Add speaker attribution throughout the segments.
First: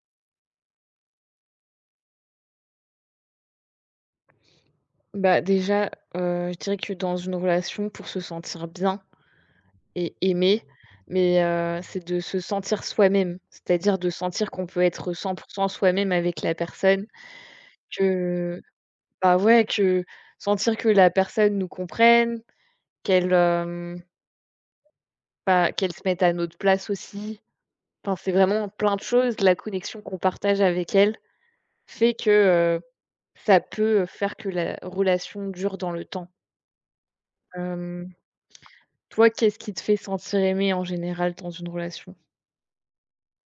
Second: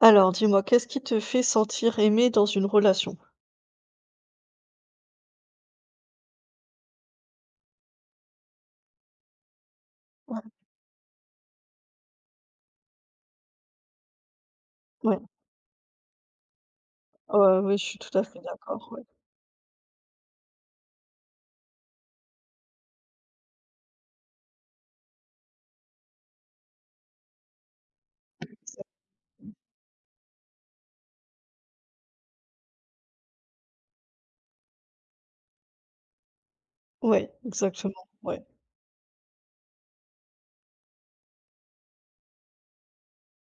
Speaker 1: Alors, dis-moi, qu'est-ce qui te fait sentir aimé dans une relation?
Speaker 2: Déjà, je dirais que dans une relation, pour se sentir bien et
Speaker 1: Ouais,
Speaker 2: aimé, mais c'est de se sentir soi-même. C'est-à-dire de sentir qu'on peut être
Speaker 1: ouais,
Speaker 2: 100% soi-même avec la personne,
Speaker 1: ouais, ouais, je suis tout à fait
Speaker 2: que
Speaker 1: d'accord. Ouais,
Speaker 2: bah, ouais, que sentir que la personne nous comprenne, qu'elle, bah, qu'elle se mette à notre place aussi. Enfin, c'est vraiment
Speaker 1: exact-
Speaker 2: plein de choses. La connexion qu'on partage avec elle fait que, heu, ça peut faire que la relation dure dans le temps.
Speaker 1: ouais, exactement. Ouais.
Speaker 2: Toi, qu'est-ce qui te fait sentir aimé en général dans une relation?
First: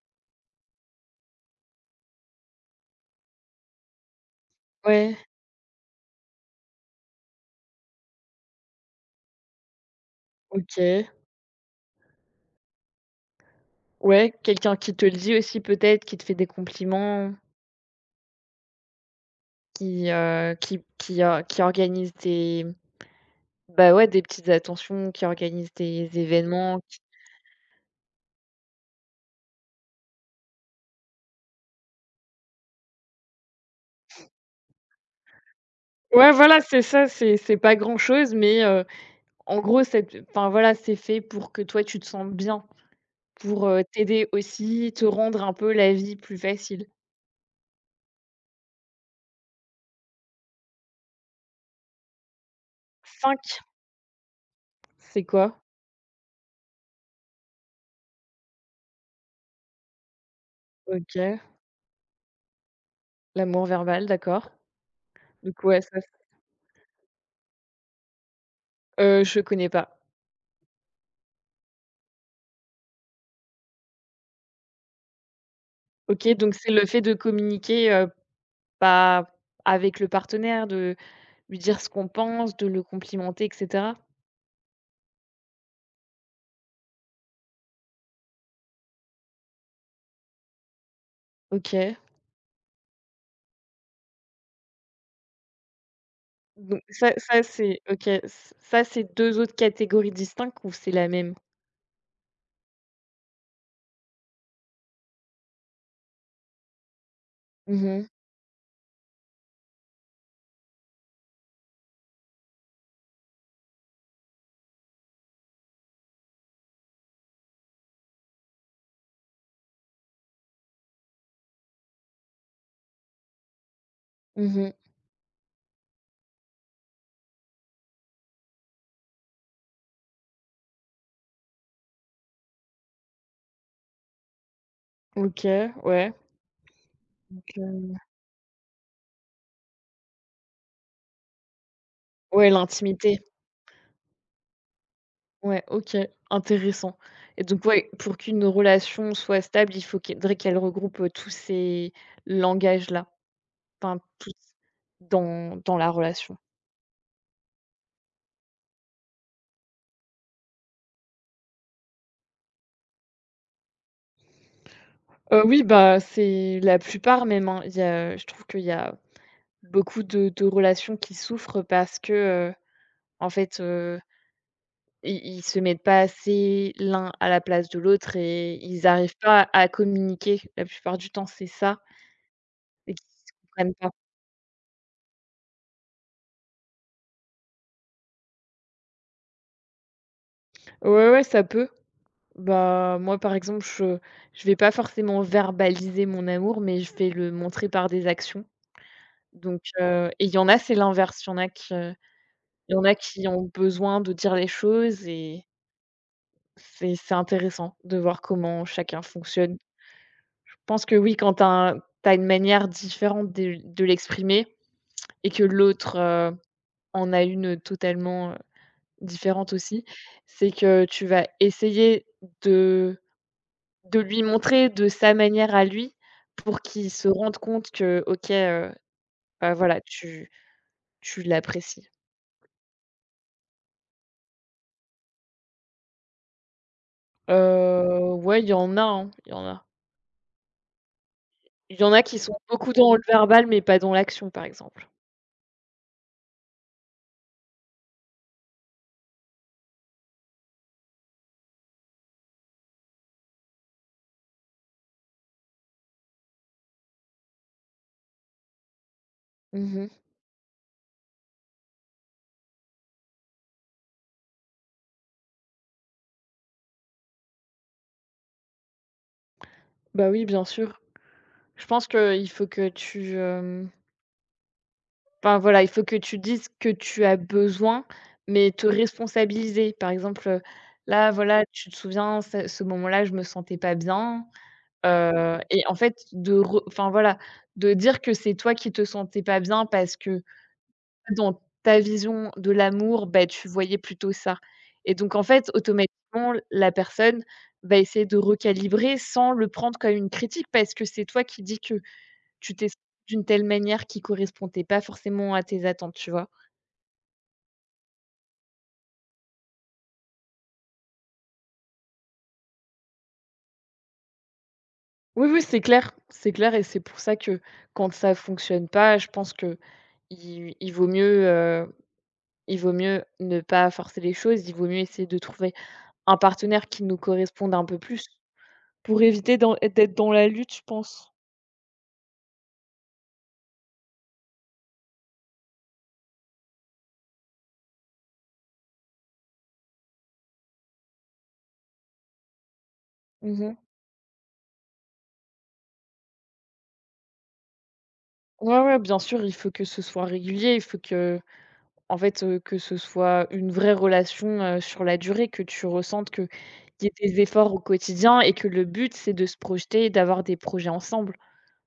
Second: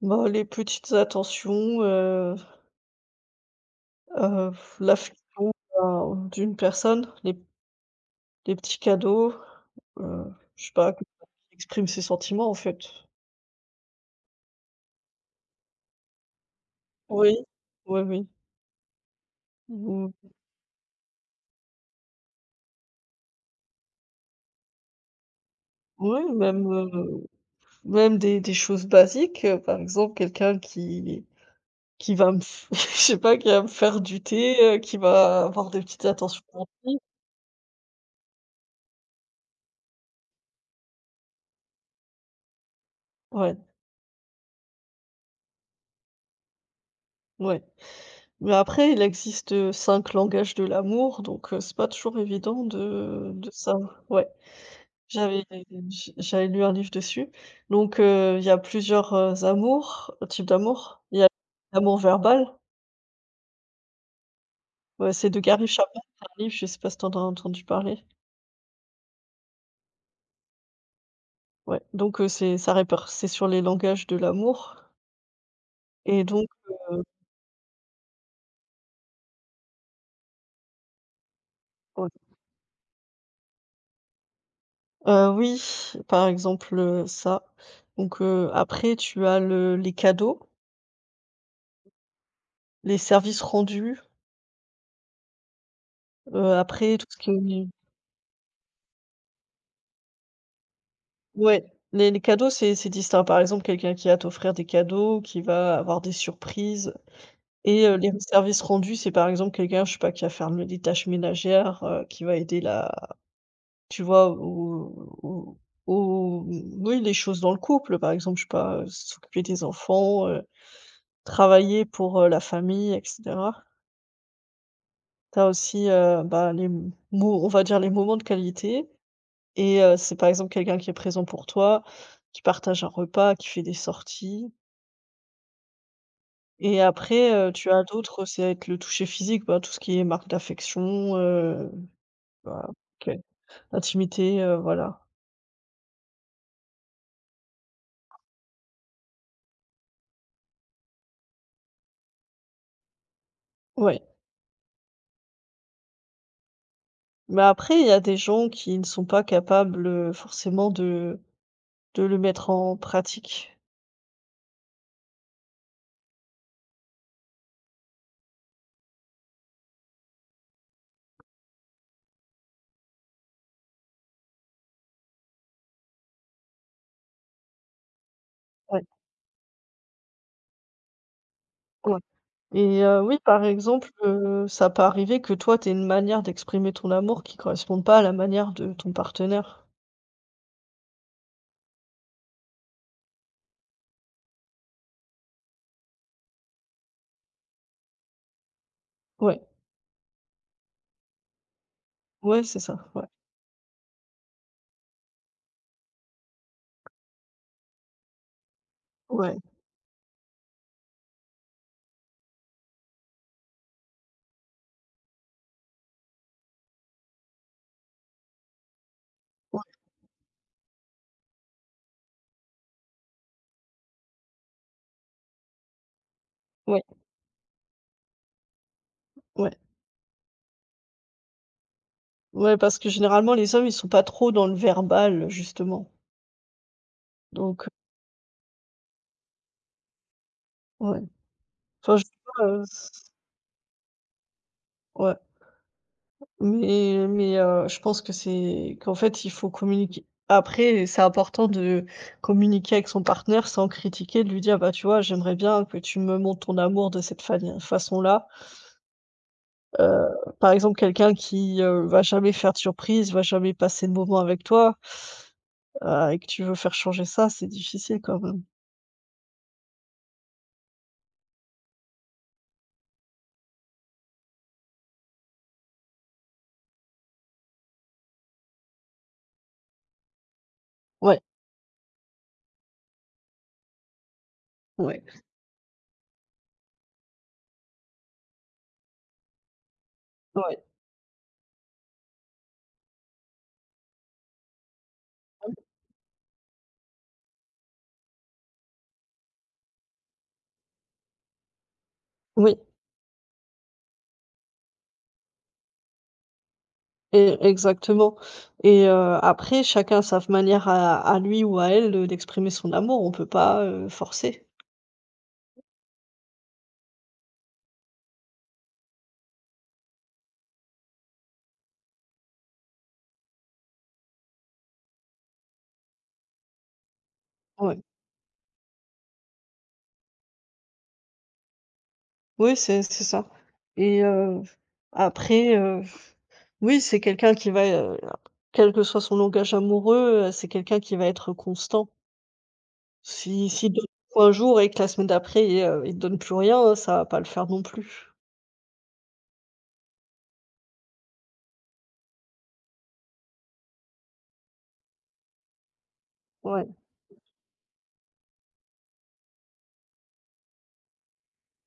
Speaker 1: Bah, les petites attentions, euh,
Speaker 2: Ouais,
Speaker 1: l'affection d'une personne, les petits cadeaux, euh, je sais pas, qui
Speaker 2: OK.
Speaker 1: exprime ses sentiments en fait.
Speaker 2: Ouais, quelqu'un qui te le dit aussi peut-être, qui te fait des compliments,
Speaker 1: Oui, oui, oui.
Speaker 2: qui,
Speaker 1: Ou-
Speaker 2: qui or qui organise des bah, ouais, des petites attentions, qui organise des
Speaker 1: Oui, même,
Speaker 2: événements, qui
Speaker 1: même des choses basiques, par exemple, quelqu'un qui va me f je sais pas, qui va me faire du thé, qui va avoir des petites
Speaker 2: ouais,
Speaker 1: attentions
Speaker 2: voilà, c'est
Speaker 1: gentille.
Speaker 2: ça, c'est pas grand-chose, mais en gros, c'est enfin, voilà, c'est fait pour que toi, tu te sens bien,
Speaker 1: Ouais,
Speaker 2: pour, t'aider aussi, te rendre un peu la vie plus facile.
Speaker 1: ouais. Mais après, il existe 5 langages de l'amour, donc c'est pas toujours évident de
Speaker 2: 5.
Speaker 1: savoir ouais.
Speaker 2: C'est
Speaker 1: J'avais
Speaker 2: quoi?
Speaker 1: j'avais lu un livre dessus. Donc il y a plusieurs, amours, types d'amour. Il y a
Speaker 2: OK,
Speaker 1: l'amour verbal,
Speaker 2: l'amour verbal, d'accord.
Speaker 1: c'est de
Speaker 2: Donc
Speaker 1: Gary
Speaker 2: ouais, ça
Speaker 1: Chapman, c'est un livre, je sais pas si tu en as entendu parler?
Speaker 2: Je connais pas.
Speaker 1: Ouais, donc c'est ça répar c'est sur les langages de l'amour et
Speaker 2: OK,
Speaker 1: donc
Speaker 2: donc c'est le fait
Speaker 1: heu,
Speaker 2: de communiquer, bah, avec le partenaire, de lui dire ce qu'on
Speaker 1: ouais.
Speaker 2: pense, de le complimenter et cetera?
Speaker 1: Oui, par exemple, ça. Donc, après tu as le les cadeaux,
Speaker 2: OK,
Speaker 1: les services rendus,
Speaker 2: donc
Speaker 1: après tout
Speaker 2: ça
Speaker 1: ce qui
Speaker 2: ça
Speaker 1: est
Speaker 2: c'est OK, ç ça c'est 2 autres catégories distinctes ou c'est la même?
Speaker 1: ouais, les cadeaux c'est distinct. Par exemple, quelqu'un qui va t'offrir des cadeaux, qui va avoir des surprises
Speaker 2: Mmh
Speaker 1: et
Speaker 2: mh.
Speaker 1: les services rendus, c'est par exemple quelqu'un, je sais pas, qui va faire le les tâches ménagères, qui va aider la tu vois, au oui, les choses dans le couple, par exemple, je sais pas, s'occuper des enfants, travailler pour, la famille et cetera.
Speaker 2: Mmh mh.
Speaker 1: T'as aussi, bah, les m mo on va dire les moments de qualité et c'est par exemple quelqu'un qui est présent pour toi, qui partage un repas, qui fait des sorties
Speaker 2: OK, ouais.
Speaker 1: et après, tu as
Speaker 2: OK.
Speaker 1: d'autres, c'est être le toucher physique, bah, tout ce qui est marque d'affection,
Speaker 2: Ouais,
Speaker 1: bah, OK,
Speaker 2: l'intimité.
Speaker 1: intimité, voilà.
Speaker 2: Ouais, OK, intéressant, et donc ouais, pour qu'une relation soit stable, il faut qu'elle faudrait qu'elle regroupe, tous ces langages-là, enfin
Speaker 1: Ouais,
Speaker 2: tous dans la relation.
Speaker 1: mais après il y a des gens qui ne sont pas capables, forcément de le mettre en pratique.
Speaker 2: Oui, bah, c'est la plupart même, hein. Il y a je trouve qu'il y a beaucoup de relations qui souffrent parce que, heu, en fait, ils se mettent pas assez l'un à la place de l'autre et
Speaker 1: Ouais,
Speaker 2: ils arrivent pas à communiquer. La plupart du temps, c'est ça
Speaker 1: ouais. Et
Speaker 2: et qu'ils
Speaker 1: oui,
Speaker 2: se
Speaker 1: par
Speaker 2: comprennent
Speaker 1: exemple,
Speaker 2: pas.
Speaker 1: ça peut arriver que toi, tu une manière d'exprimer ton amour qui corresponde pas à la manière de ton partenaire.
Speaker 2: Ouais, ouais, ça peut. Bah, moi, par exemple, je vais pas forcément verbaliser mon amour, mais je vais le montrer par des actions.
Speaker 1: Ouais,
Speaker 2: Donc, et il y en a, c'est l'inverse. Il y en a qui,
Speaker 1: ouais, c'est
Speaker 2: il y en
Speaker 1: ça,
Speaker 2: a
Speaker 1: ouais,
Speaker 2: qui ont besoin de dire les choses et C'est intéressant de voir comment chacun
Speaker 1: ouais,
Speaker 2: fonctionne. Je pense que oui, quand tu as une manière différente de l'exprimer et que l'autre, en a une totalement, différente
Speaker 1: ouais,
Speaker 2: aussi, c'est que tu vas essayer de lui montrer de sa manière à lui pour
Speaker 1: ouais,
Speaker 2: qu'il se rende compte que OK, bah,
Speaker 1: ouais,
Speaker 2: voilà, tu l'apprécies.
Speaker 1: ouais, parce que généralement les hommes, ils sont pas trop dans le verbal, justement, donc
Speaker 2: Ouais, il y en a, hein, il y en a.
Speaker 1: ouais.
Speaker 2: Il y en
Speaker 1: Enfin, je
Speaker 2: a
Speaker 1: sais
Speaker 2: qui sont
Speaker 1: pas,
Speaker 2: beaucoup dans le
Speaker 1: s
Speaker 2: verbal, mais pas dans l'action, par exemple.
Speaker 1: ouais, mais je pense que c'est qu'en fait, il faut communiquer. Après, c'est important de communiquer avec son partenaire sans critiquer, de lui dire: «Bah, tu vois, j'aimerais bien que tu me montres ton amour de cette fani façon-là».
Speaker 2: Mmh.
Speaker 1: Heu, Par exemple, quelqu'un qui, va jamais faire de surprise, va jamais passer de moment avec toi, et que tu veux faire changer ça, c'est difficile quand même.
Speaker 2: Bah oui, bien sûr. Je pense que il faut que tu, enfin, voilà, il faut que tu dises que tu as besoin, mais te responsabiliser. Par exemple, là,
Speaker 1: Ouais,
Speaker 2: voilà, tu te souviens, ce moment-là, je me sentais pas bien.
Speaker 1: ouais,
Speaker 2: Et en fait, de re enfin voilà, de dire que c'est toi qui te sentais pas bien parce que
Speaker 1: ouais.
Speaker 2: dans ta vision de l'amour, bah, tu voyais plutôt ça et donc en fait, automatiquement, la personne va essayer de recalibrer sans le prendre comme une critique parce que c'est toi qui dis que tu
Speaker 1: Oui,
Speaker 2: t'es sentie d'une telle manière qui correspondait pas forcément à tes attentes, tu vois?
Speaker 1: e exactement et après chacun a sa manière à lui ou à elle, d'exprimer son amour, on peut pas, forcer.
Speaker 2: Oui, oui, c'est clair, c'est clair, et c'est pour ça que quand ça fonctionne pas, je pense qu'il il vaut mieux, Il vaut mieux ne pas forcer les choses, il vaut mieux essayer de trouver un partenaire qui nous corresponde un peu
Speaker 1: Ouais.
Speaker 2: plus. Pour éviter d'en d'être dans la lutte, je pense.
Speaker 1: Oui, c'est ça et après, oui, c'est quelqu'un qui va, quel que soit son langage amoureux, c'est quelqu'un qui va être constant. Si
Speaker 2: Mmh.
Speaker 1: S'il donne un jour et que la semaine d'après, il te donne plus rien, ça va pas le faire non plus.
Speaker 2: Ouais, ouais, bien sûr, il faut que ce soit régulier, il faut que en fait, que ce soit une vraie relation, sur la durée, que tu ressentes que
Speaker 1: Ouais,
Speaker 2: qu'il y ait des efforts au quotidien et que le but, c'est de se projeter d'avoir des projets ensemble.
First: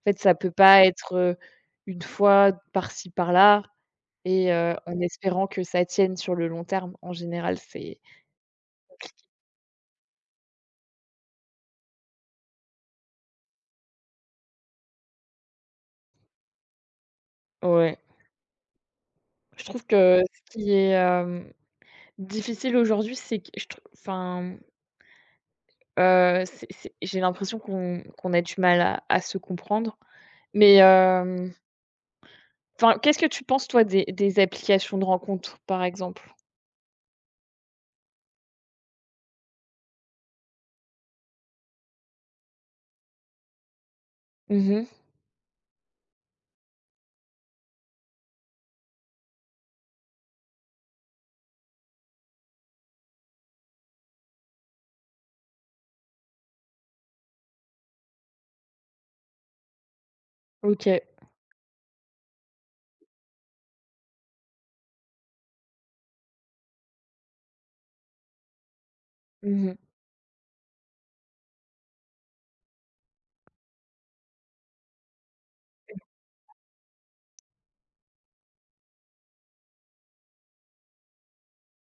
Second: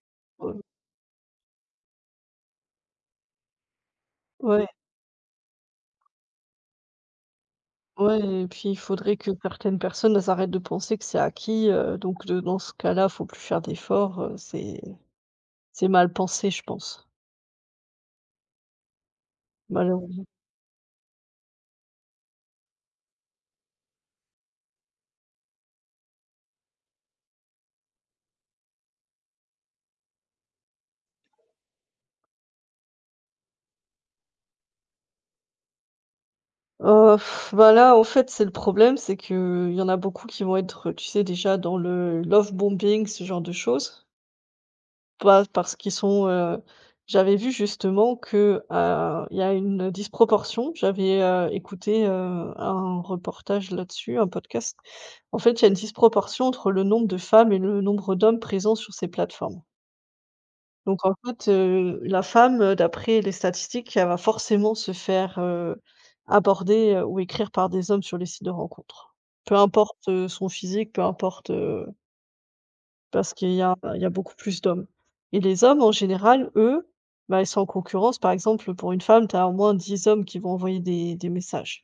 Speaker 2: En fait, ça peut
Speaker 1: ouais,
Speaker 2: pas être, une fois par-ci par-là et
Speaker 1: ouais,
Speaker 2: en espérant que ça tienne sur le long terme. En général, c'est
Speaker 1: ouais et puis il faudrait que certaines personnes, elles arrêtent de penser que c'est acquis, donc de dans ce cas-là, faut plus faire d'efforts, c'est mal pensé, je pense,
Speaker 2: ouais. Je trouve que
Speaker 1: malheureux
Speaker 2: ce qui est, difficile aujourd'hui, c'est que je trou enfin, c'est j'ai l'impression qu'on a du mal à se comprendre. Mais, enfin, qu'est-ce que tu penses toi des applications de rencontres, par exemple?
Speaker 1: heu, bah, là, en fait, c'est le problème, c'est qu'il y en a beaucoup qui vont être, tu sais, déjà dans le love bombing, ce genre de choses.
Speaker 2: Mmh.
Speaker 1: Pas parce qu'ils sont, j'avais vu justement que, il y a une disproportion. J'avais, écouté, un reportage là-dessus, un podcast. En fait, il y a une disproportion entre le nombre de femmes et le nombre d'hommes présents sur ces plateformes.
Speaker 2: OK.
Speaker 1: Donc en fait, la femme, d'après les statistiques, elle va forcément se faire, aborder, ou écrire par des hommes sur les sites de rencontres. Peu
Speaker 2: Mmh.
Speaker 1: importe, son physique, peu importe, parce qu'il y a beaucoup plus d'hommes et les hommes, en général, eux, bah, ils sont en concurrence. Par exemple, pour une femme, tu as au moins 10 hommes qui vont envoyer des messages,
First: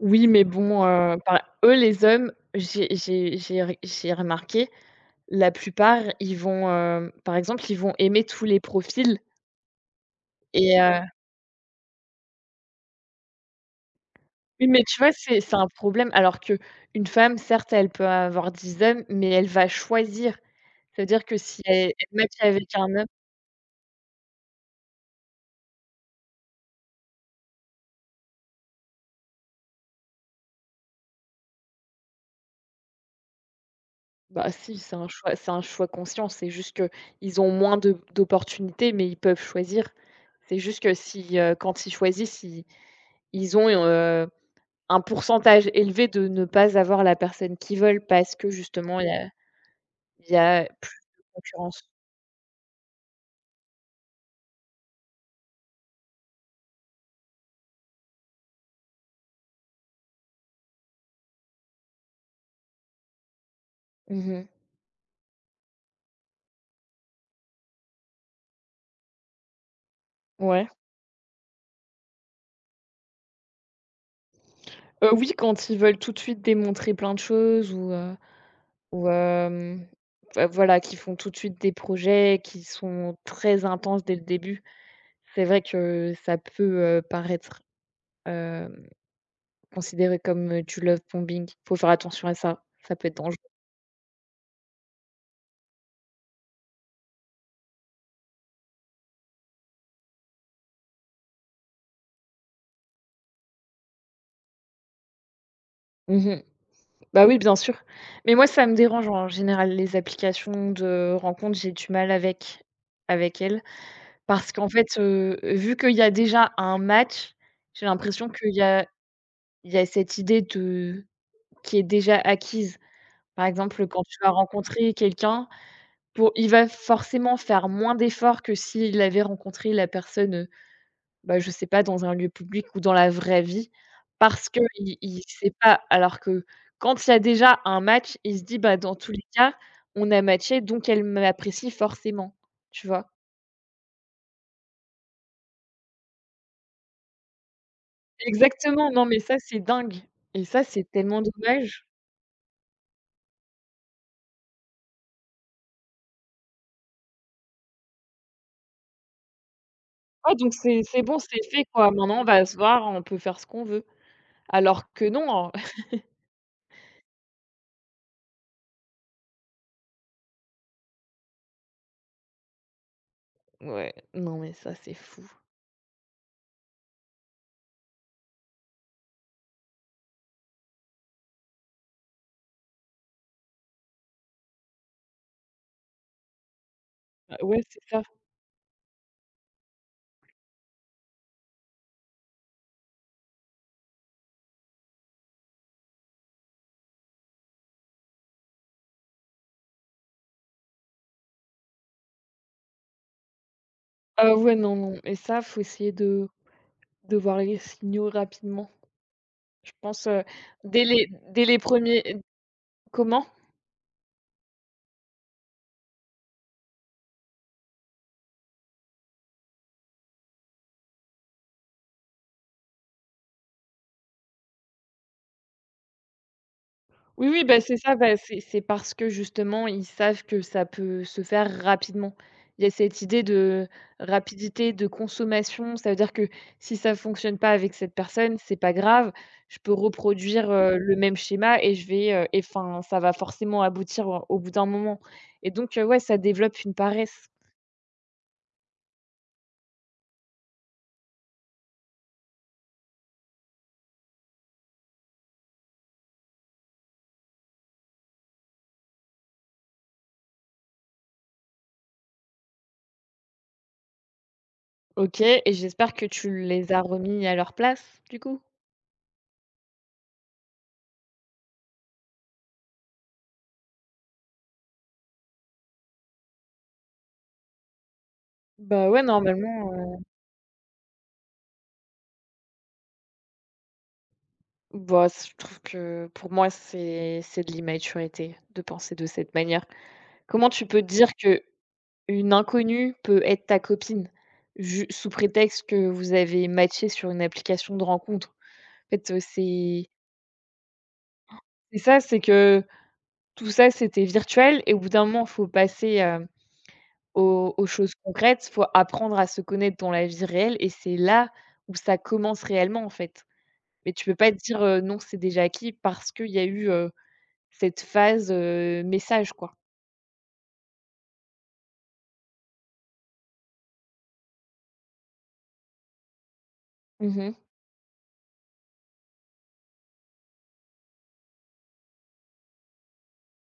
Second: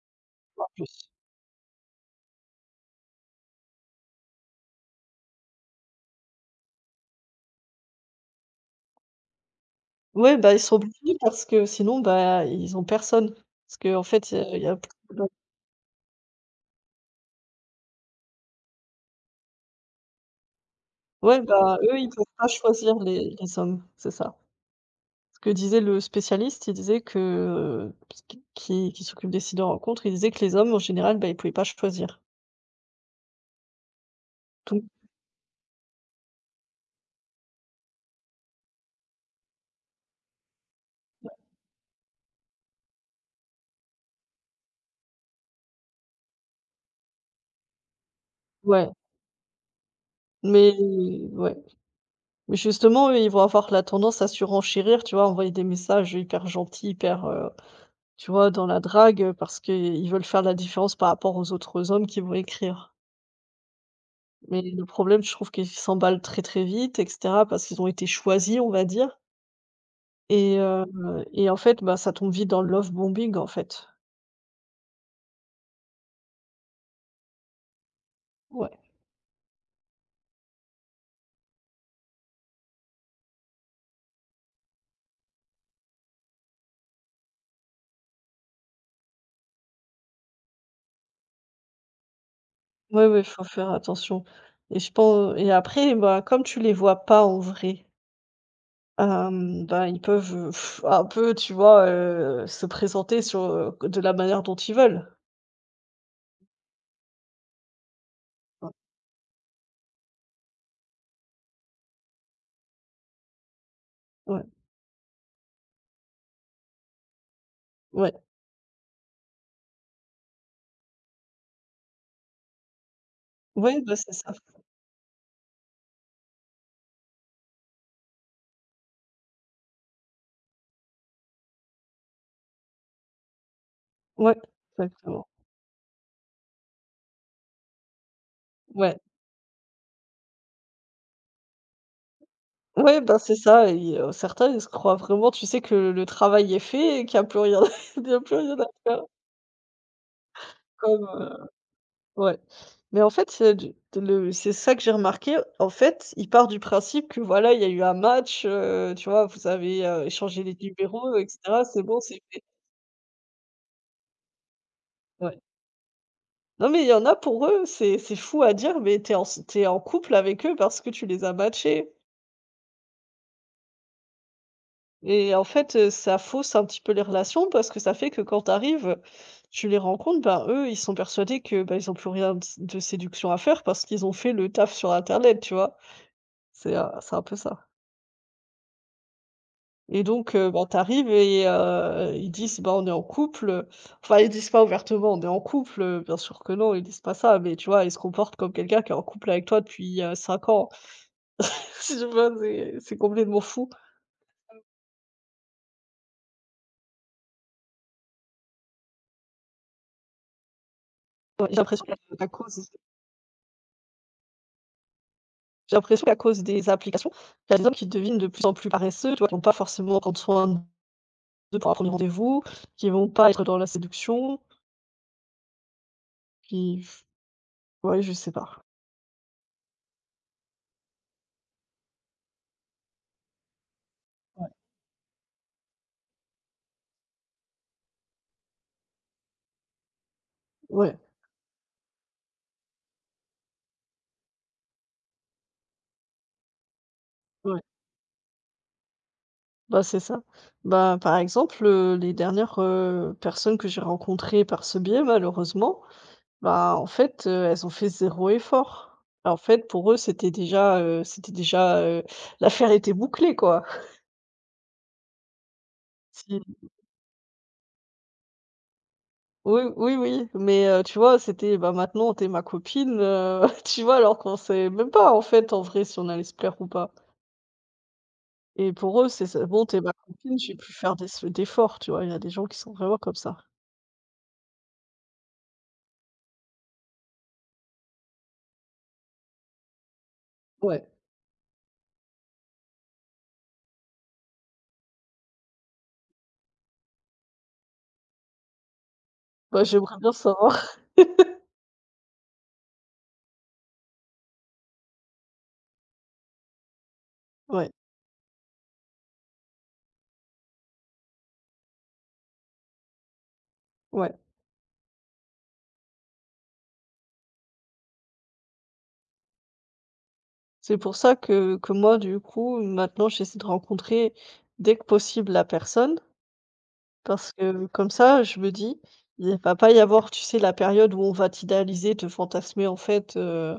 Speaker 2: Oui, mais
Speaker 1: voire
Speaker 2: bon,
Speaker 1: plus.
Speaker 2: enfin, eux, les hommes, j'ai remarqué, la plupart, ils vont, par exemple, ils vont aimer tous les profils
Speaker 1: Ouais, bah, ils sont
Speaker 2: et
Speaker 1: obligés parce que sinon, bah, ils ont personne. Parce qu'en fait, il y
Speaker 2: Oui,
Speaker 1: a
Speaker 2: mais
Speaker 1: plus
Speaker 2: tu vois,
Speaker 1: d'hommes.
Speaker 2: c'est un problème alors que une femme, certes, elle peut avoir 10 hommes, mais elle va choisir. Ça veut dire que
Speaker 1: Ouais,
Speaker 2: si
Speaker 1: bah,
Speaker 2: elle
Speaker 1: eux, ils peuvent
Speaker 2: match
Speaker 1: pas
Speaker 2: avec un
Speaker 1: choisir
Speaker 2: homme
Speaker 1: les hommes, c'est ça. Ce que disait le spécialiste, il disait que, parce qui s'occupe des sites de rencontres, il disait que les hommes, en général, bah, ils pouvaient pas choisir.
Speaker 2: bah, si,
Speaker 1: Donc
Speaker 2: c'est un choix conscient, c'est juste que ils ont moins de d'opportunités, mais ils peuvent choisir. C'est juste que si, quand ils choisissent, ils ont, un pourcentage élevé de ne pas avoir la personne qu'ils veulent parce que
Speaker 1: ouais,
Speaker 2: justement il y a
Speaker 1: mais
Speaker 2: plus de
Speaker 1: ouais.
Speaker 2: concurrence.
Speaker 1: Mais justement, eux, ils vont avoir la tendance à surenchérir, tu vois, envoyer des messages hyper gentils, hyper, tu vois, dans la drague, parce qu'ils veulent faire la différence par rapport aux autres hommes qui vont écrire.
Speaker 2: Mmh.
Speaker 1: Mais le problème, je trouve qu'ils s'emballent très, très vite et cetera parce qu'ils ont été choisis, on va dire et
Speaker 2: Ouais.
Speaker 1: en fait, bah, ça tombe vite dans le love bombing, en fait.
Speaker 2: Oui, quand ils veulent tout de suite démontrer plein de choses
Speaker 1: Ouais.
Speaker 2: Ou v voilà, qui font tout de suite des projets qui sont très intenses dès le début. C'est vrai que ça peut, paraître, hem, considéré comme, du love bombing. Faut faire attention à ça, ça
Speaker 1: Ouais,
Speaker 2: peut être
Speaker 1: ouais,
Speaker 2: dangereux.
Speaker 1: faut faire attention et je pense, et après, bah, comme tu les vois pas en vrai bah, ils peuvent, un peu, tu vois, se présenter sur, de la manière dont ils veulent.
Speaker 2: Mmh. Bah, oui, bien sûr. Mais moi, ça
Speaker 1: Ouais,
Speaker 2: me dérange en général les applications de rencontres, j'ai du mal avec avec elles
Speaker 1: ouais,
Speaker 2: parce qu'en fait, vu qu'il y a déjà un match, j'ai
Speaker 1: ouais.
Speaker 2: l'impression qu'il y a il y a cette idée de qui est déjà acquise. Par
Speaker 1: Ouais,
Speaker 2: exemple,
Speaker 1: bah,
Speaker 2: quand
Speaker 1: c'est
Speaker 2: tu vas
Speaker 1: ça.
Speaker 2: rencontrer quelqu'un, pour il va forcément faire moins d'efforts que s'il avait rencontré la personne, bah, je sais pas, dans un lieu public ou dans la vraie vie,
Speaker 1: Ouais,
Speaker 2: parce que il
Speaker 1: exactement.
Speaker 2: sait pas. Alors que quand il y a déjà un match, il se dit: «Bah, dans
Speaker 1: Ouais.
Speaker 2: tous les cas, on a matché, donc elle m'apprécie forcément», tu
Speaker 1: Ouais,
Speaker 2: vois?
Speaker 1: bah, c'est ça et certains, ils se croient vraiment, tu sais, que le travail est fait et qu'il n'y a plus rien il y a plus rien à
Speaker 2: Exactement,
Speaker 1: faire
Speaker 2: non, mais ça, c'est dingue et ça, c'est
Speaker 1: comme,
Speaker 2: tellement dommage.
Speaker 1: ouais. Mais en fait, du le c'est ça que j'ai remarqué, en fait, ils partent du principe que, voilà, il y a eu un match, tu vois, vous avez,
Speaker 2: Ah
Speaker 1: échangé
Speaker 2: donc
Speaker 1: les
Speaker 2: c'est
Speaker 1: numéros
Speaker 2: bon,
Speaker 1: et
Speaker 2: c'est fait,
Speaker 1: cetera, c'est
Speaker 2: quoi.
Speaker 1: bon,
Speaker 2: Maintenant,
Speaker 1: c'est
Speaker 2: on
Speaker 1: fait.
Speaker 2: va se voir, on peut faire ce qu'on veut. Alors que
Speaker 1: Ouais.
Speaker 2: non, hein.
Speaker 1: Non, mais il y en a pour eux, c'est fou à dire, mais t'es es en s tu en couple avec eux parce que tu les as matchés
Speaker 2: Ouais, non, mais ça, c'est fou.
Speaker 1: et en fait, ça fausse un petit peu les relations parce que ça fait que quand t'arrives, tu les rencontres, ben, eux, ils sont persuadés que, ben ils ont plus rien de séduction à faire parce qu'ils ont fait le taf sur internet, tu vois? C'est un peu
Speaker 2: Ouais,
Speaker 1: ça
Speaker 2: c'est ça.
Speaker 1: et donc bah, tu et ils disent: «Bah, on est en couple», enfin, ils disent pas ouvertement: «On est en couple», bien sûr que non, ils disent pas ça, mais tu vois, ils se comportent comme quelqu'un qui est en couple avec toi depuis, 5 ans. Je vois, c'est complètement fou.
Speaker 2: Ah ouais, non, non et ça, faut essayer de voir les signaux rapidement. Je pense, dès les dès
Speaker 1: Ouais, j'ai
Speaker 2: les
Speaker 1: l'impression Ouais.
Speaker 2: premiers
Speaker 1: qu'à cause
Speaker 2: comment?
Speaker 1: J'ai l'impression qu'à cause des applications, il y a des gens qui deviennent de plus en plus paresseux, tu vois? Qui vont pas forcément prendre soin d'eux pour un 1 rendez-vous, qui vont pas être dans la séduction, qui
Speaker 2: Oui, oui, bah, c'est ça,
Speaker 1: ouais, je
Speaker 2: bah,
Speaker 1: sais
Speaker 2: c'est
Speaker 1: pas.
Speaker 2: parce que justement, ils savent que ça peut se faire rapidement. Il y a cette idée de
Speaker 1: Ouais.
Speaker 2: rapidité, de consommation. Ça veut dire que si ça fonctionne pas avec cette personne, c'est pas grave. Je peux reproduire, le
Speaker 1: Ouais,
Speaker 2: même schéma et je vais, et enfin, ça va forcément aboutir au bout d'un moment et donc, ouais, ça développe une paresse.
Speaker 1: ouais, bah, c'est ça. Bah, par exemple, les dernières, personnes que j'ai rencontrées par ce biais, malheureusement, bah, en fait, elles ont fait zéro effort. En fait, pour eux, c'était déjà, l'affaire était bouclée, quoi.
Speaker 2: OK et j'espère que
Speaker 1: Si
Speaker 2: tu les as remis à leur place, du coup?
Speaker 1: Oui, oui, oui, mais tu vois, c'était: «Bah, maintenant, t'es ma copine», tu vois? Alors qu'on sait même pas, en fait, en vrai, si on allait se plaire ou pas et
Speaker 2: Bah, ouais,
Speaker 1: pour eux, c'est ça: «Bon,
Speaker 2: normalement,
Speaker 1: t'es ma copine, j'ai pu faire des s d'efforts», tu vois? Il y a des gens qui sont vraiment comme ça.
Speaker 2: bah, c je trouve que pour moi, c'est de l'immaturité de penser de cette manière. Comment tu peux
Speaker 1: Ouais,
Speaker 2: dire qu'une inconnue peut être ta copine? Ju sous prétexte que vous avez matché sur une application de rencontre. En fait,
Speaker 1: bah, j'aimerais bien savoir.
Speaker 2: c'est ça, c'est que tout ça, c'était virtuel et au bout d'un moment, faut passer, hem Aux aux
Speaker 1: Ouais,
Speaker 2: choses concrètes, faut apprendre à se connaître dans la vie réelle et c'est là où ça commence réellement, en fait. Mais tu
Speaker 1: ouais.
Speaker 2: peux pas te dire, «Non, c'est déjà acquis» parce qu'il y a eu, cette phase, message, quoi.
Speaker 1: C'est pour ça que moi, du coup, maintenant, j'essaie de rencontrer dès que possible la personne parce
Speaker 2: Mmh.
Speaker 1: que comme ça, je me dis: «Il va pas y avoir, tu sais, la période où on va t'idéaliser, te fantasmer, en fait,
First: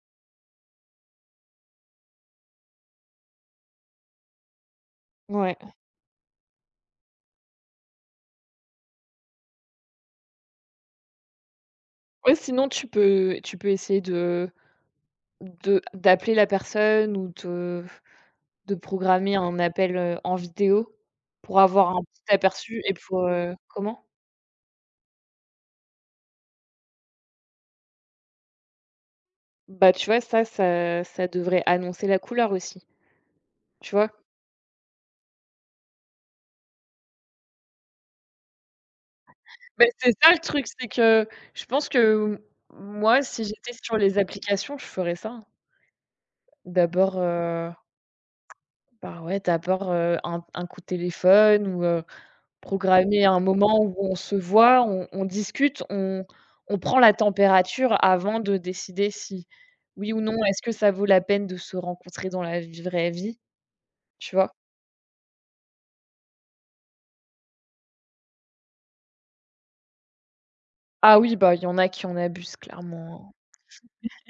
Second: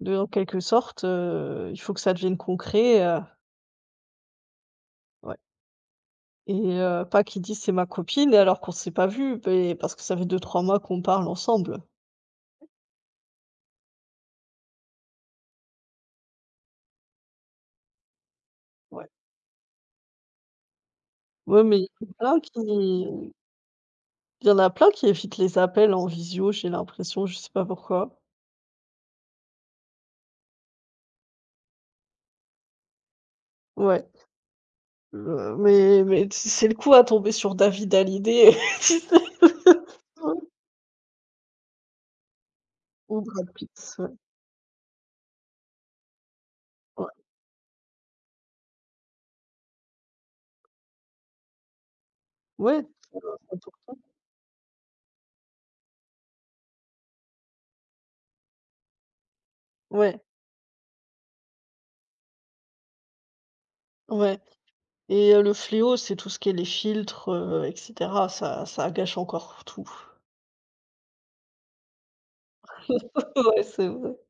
Speaker 1: De En quelque sorte, il faut que ça devienne concret, ouais
Speaker 2: Ouais.
Speaker 1: et pas qu'ils disent: «C'est ma copine» alors qu'on s'est pas vu, beh, parce que ça fait deux trois mois qu'on parle ensemble.
Speaker 2: Ouais, sinon tu peux essayer de d'appeler la personne ou de
Speaker 1: Ouais.
Speaker 2: programmer un appel, en vidéo pour
Speaker 1: Ouais, mais
Speaker 2: avoir un petit aperçu et pour, comment?
Speaker 1: il y en a plein qui évitent les appels en visio, j'ai l'impression, je sais pas pourquoi.
Speaker 2: Bah, tu vois, ça devrait annoncer la couleur aussi, tu
Speaker 1: Ouais,
Speaker 2: vois?
Speaker 1: mais t c'est le coup à tomber sur David Hallyday, tu sais?
Speaker 2: Beh, c'est ça le
Speaker 1: Ouais,
Speaker 2: truc, c'est que je pense que moi,
Speaker 1: ou
Speaker 2: si
Speaker 1: Brad Pitt,
Speaker 2: j'étais sur
Speaker 1: ouais,
Speaker 2: les applications, je ferais ça, hein. D'abord,
Speaker 1: ouais.
Speaker 2: bah, ouais, d'abord, un coup de téléphone ou,
Speaker 1: Ouais, c'est
Speaker 2: programmer un moment où
Speaker 1: important.
Speaker 2: on se voit, on discute, on prend la température avant de décider si, oui
Speaker 1: Ouais,
Speaker 2: ou non, est-ce que ça vaut la peine de se rencontrer dans la v vraie vie, tu
Speaker 1: ouais.
Speaker 2: vois?
Speaker 1: Et le fléau, c'est tout ce qui est les filtres, et cetera, ça gâche encore tout.
Speaker 2: Ah oui, bah, il y en a qui en abusent clairement, hein.
Speaker 1: Ouais, c'est vrai.